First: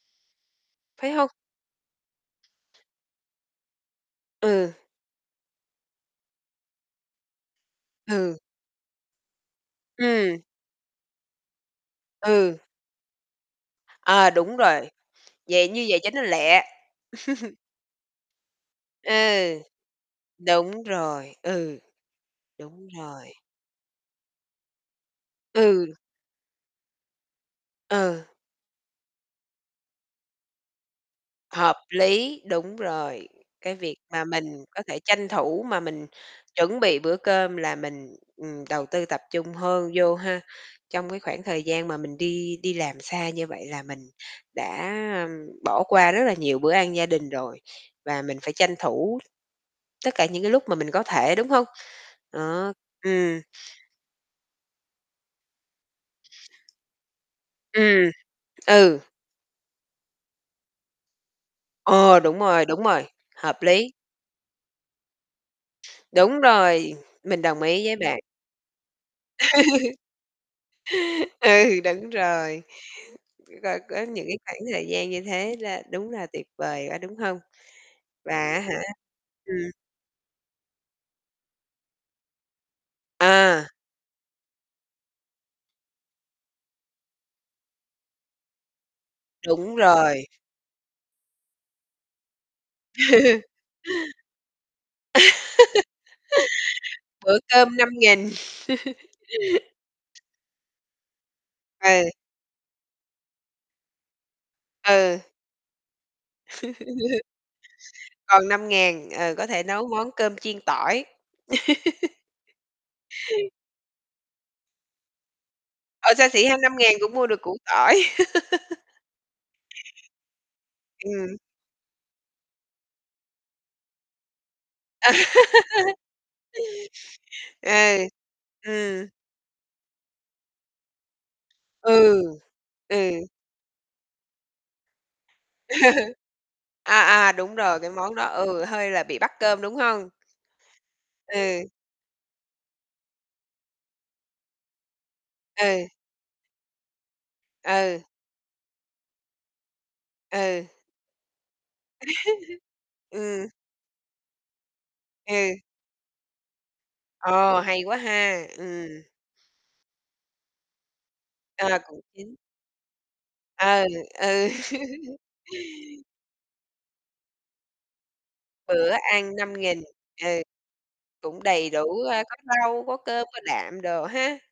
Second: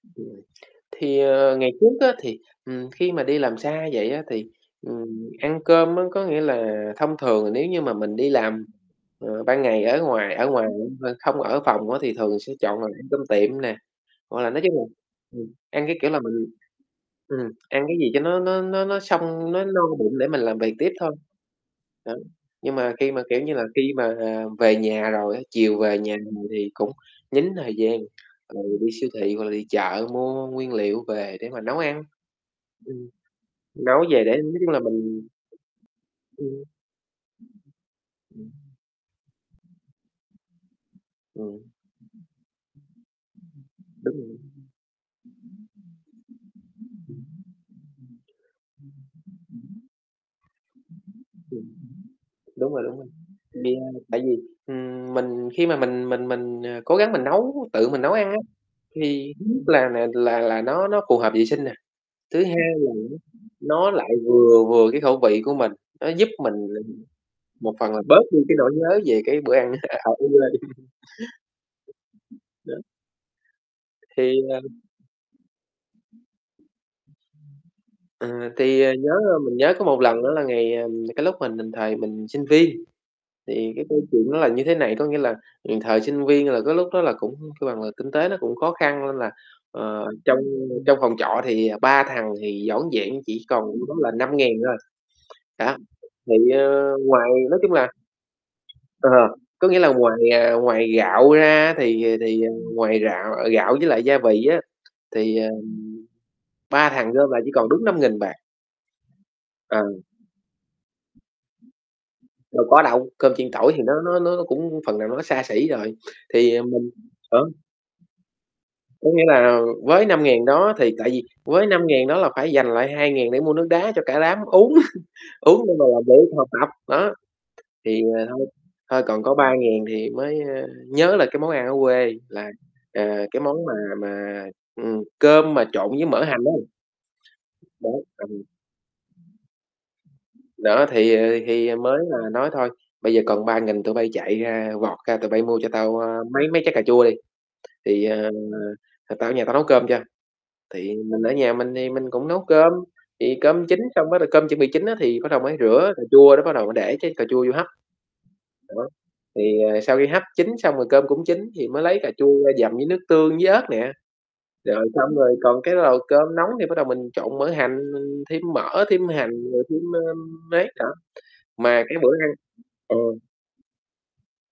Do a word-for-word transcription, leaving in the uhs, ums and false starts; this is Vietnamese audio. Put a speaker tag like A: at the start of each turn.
A: Ừm.
B: Thấy
A: Thì,
B: hông?
A: ờ, ngày trước á thì, ừm, khi mà đi làm xa vậy á, thì,
B: Ừ.
A: ừm, ăn cơm á có nghĩa là thông thường nếu như mà mình đi
B: Ừ.
A: làm, ờ, ban ngày ở ngoài
B: Ừm.
A: ở ngoài mà không ở phòng á thì thường sẽ
B: Ừ.
A: chọn là ăn cơm tiệm nè,
B: À,
A: hoặc là
B: đúng rồi,
A: [unintelligible]
B: vậy
A: ăn
B: như
A: cái,
B: vậy
A: kiểu
B: cho
A: là,
B: nó
A: mình
B: lẹ.
A: ừm, ăn cái gì cho nó nó nó nó
B: Ừ,
A: xong nó no bụng để mình làm việc
B: đúng
A: tiếp thôi.
B: rồi. Ừ,
A: Đó, nhưng
B: đúng
A: mà khi mà,
B: rồi.
A: kiểu như là, khi mà về nhà rồi á, chiều
B: Ừ.
A: về nhà rồi thì cũng dính thời gian,
B: Ừ.
A: rồi đi siêu thị hoặc là đi chợ mua nguyên liệu về để mà nấu
B: Hợp
A: ăn.
B: lý, đúng
A: Ừm,
B: rồi, cái việc
A: nấu về
B: mà
A: để nói
B: mình
A: chung là
B: có thể
A: mình
B: tranh thủ mà mình
A: Ừm.
B: chuẩn bị bữa cơm là mình, ừm, đầu tư tập trung hơn vô ha. Trong cái khoảng thời
A: Ừm.
B: gian mà mình đi đi làm xa như vậy là mình
A: Đúng rồi.
B: đã bỏ qua rất là nhiều bữa ăn gia đình rồi và mình phải tranh thủ tất cả những cái lúc mà mình có thể, đúng không?
A: [unintelligible] Đúng
B: Đó,
A: rồi, đúng rồi.
B: ừm.
A: [unintelligible] Ừm, mình khi mà mình mình mình, à, cố gắng mình nấu, tự mình
B: Ừm,
A: nấu ăn á,
B: ừ.
A: thì thứ nhất là là là nó nó phù hợp vệ sinh nè,
B: Ờ, đúng
A: thứ
B: rồi,
A: hai
B: đúng rồi,
A: [unintelligible]
B: hợp lý.
A: nó lại vừa vừa cái khẩu vị của mình. Nó giúp
B: Đúng
A: mình
B: rồi, mình
A: [unintelligible]
B: đồng
A: một
B: ý
A: phần
B: với
A: là
B: bạn.
A: bớt đi cái nỗi nhớ về cái bữa ăn á [unintelligible]
B: Ừ, đúng rồi,
A: Đó.
B: c có những cái
A: Thì
B: khoảng
A: ờ
B: thời gian như thế là đúng là tuyệt vời quá, đúng hông?
A: Ừ,
B: Và á hả
A: thì, ờ, nhớ,
B: ừm.
A: mình nhớ có một lần đó là ngày ờ, cái lúc mà, thời mình sinh viên,
B: À.
A: thì cái câu chuyện nó là như thế này, có nghĩa là, ừm, thời sinh viên là cái lúc đó là cũng là là kinh tế nó cũng khó khăn nên là,
B: Đúng
A: ờ,
B: rồi.
A: trong trong phòng trọ thì, ờ, ba thằng thì vỏn vẹn chỉ còn đúng là năm ngàn thôi. Đó, thì như ngoài
B: Bữa
A: nói chung
B: cơm
A: là
B: năm nghìn.
A: ờ, có nghĩa là ngoài, à, ngoài gạo ra á, thì,
B: Ừ.
A: à, thì ngoài gạo gạo với lại gia vị á,
B: Ừ.
A: thì, ờ, ba thằng gom lại chỉ còn đúng năm nghìn bạc.
B: Còn năm ngàn, ờ, có thể nấu
A: Ừ.
B: món cơm chiên tỏi.
A: Đâu có đâu, cơm chiên tỏi thì nó nó nó cũng phần nào nó xa xỉ rồi,
B: Ờ, xa xỉ ha,
A: thì
B: năm
A: mình
B: ngàn cũng mua được củ
A: [unintelligible]
B: tỏi.
A: Có nghĩa là với năm ngàn đó thì tại vì
B: Ừm.
A: với năm ngàn đó là phải dành lại hai ngàn để mua nước đá cho cả đám uống, uống [unintelligible] mà
B: Ừ,
A: là để học tập. Đó,
B: ừ,
A: thì, à, thôi thôi
B: ừm.
A: còn có ba ngàn thì mới nhớ là cái món ăn ở quê
B: Ừ,
A: là, ờ,
B: ừ.
A: cái món mà mà, ừm, cơm mà trộn với mỡ hành ấy.
B: À, à, đúng rồi, cái
A: Đấy,
B: món
A: tại
B: đó
A: vì
B: ừ, hơi là bị bắt cơm, đúng hông?
A: Đó thì, ờ,
B: Ừ.
A: thì mới là nói thôi. Bây giờ còn ba nghìn tụi bây chạy ra, vọt ra tụi bây mua cho
B: Ừ.
A: tao, ơ, mấy mấy trái cà chua đi,
B: Ừ.
A: thì ờ, tao ở nhà tao nấu cơm cho,
B: Ừ.
A: thì mình ở nhà mình thì mình cũng nấu cơm, thì
B: Ừ.
A: cơm chín xong bắt đầu cơm chuẩn bị chín á, thì bắt đầu
B: Ừ.
A: mới rửa cà chua đó bắt đầu mới để cái cà chua vô
B: Ờ,
A: hấp.
B: hay quá ha.
A: Đó,
B: Ừm.
A: thì ờ, sau khi hấp chín xong rồi cơm cũng chín thì
B: À,
A: mới lấy
B: còn
A: cà chua
B: chín.
A: ra dầm với nước tương với ớt
B: Ừ,
A: nè.
B: ừ.
A: Rồi, xong rồi còn cái nồi cơm nóng thì bắt đầu mình trộn mỡ hành, mình thêm mỡ,
B: Bữa
A: thêm hành
B: ăn năm
A: rồi thêm
B: nghìn, ừ.
A: m mấy nữa.
B: Cũng đầy
A: Mà cái
B: đủ,
A: bữa
B: ơ,
A: ăn
B: có rau, có
A: ừ.
B: cơm, có đạm đồ ha?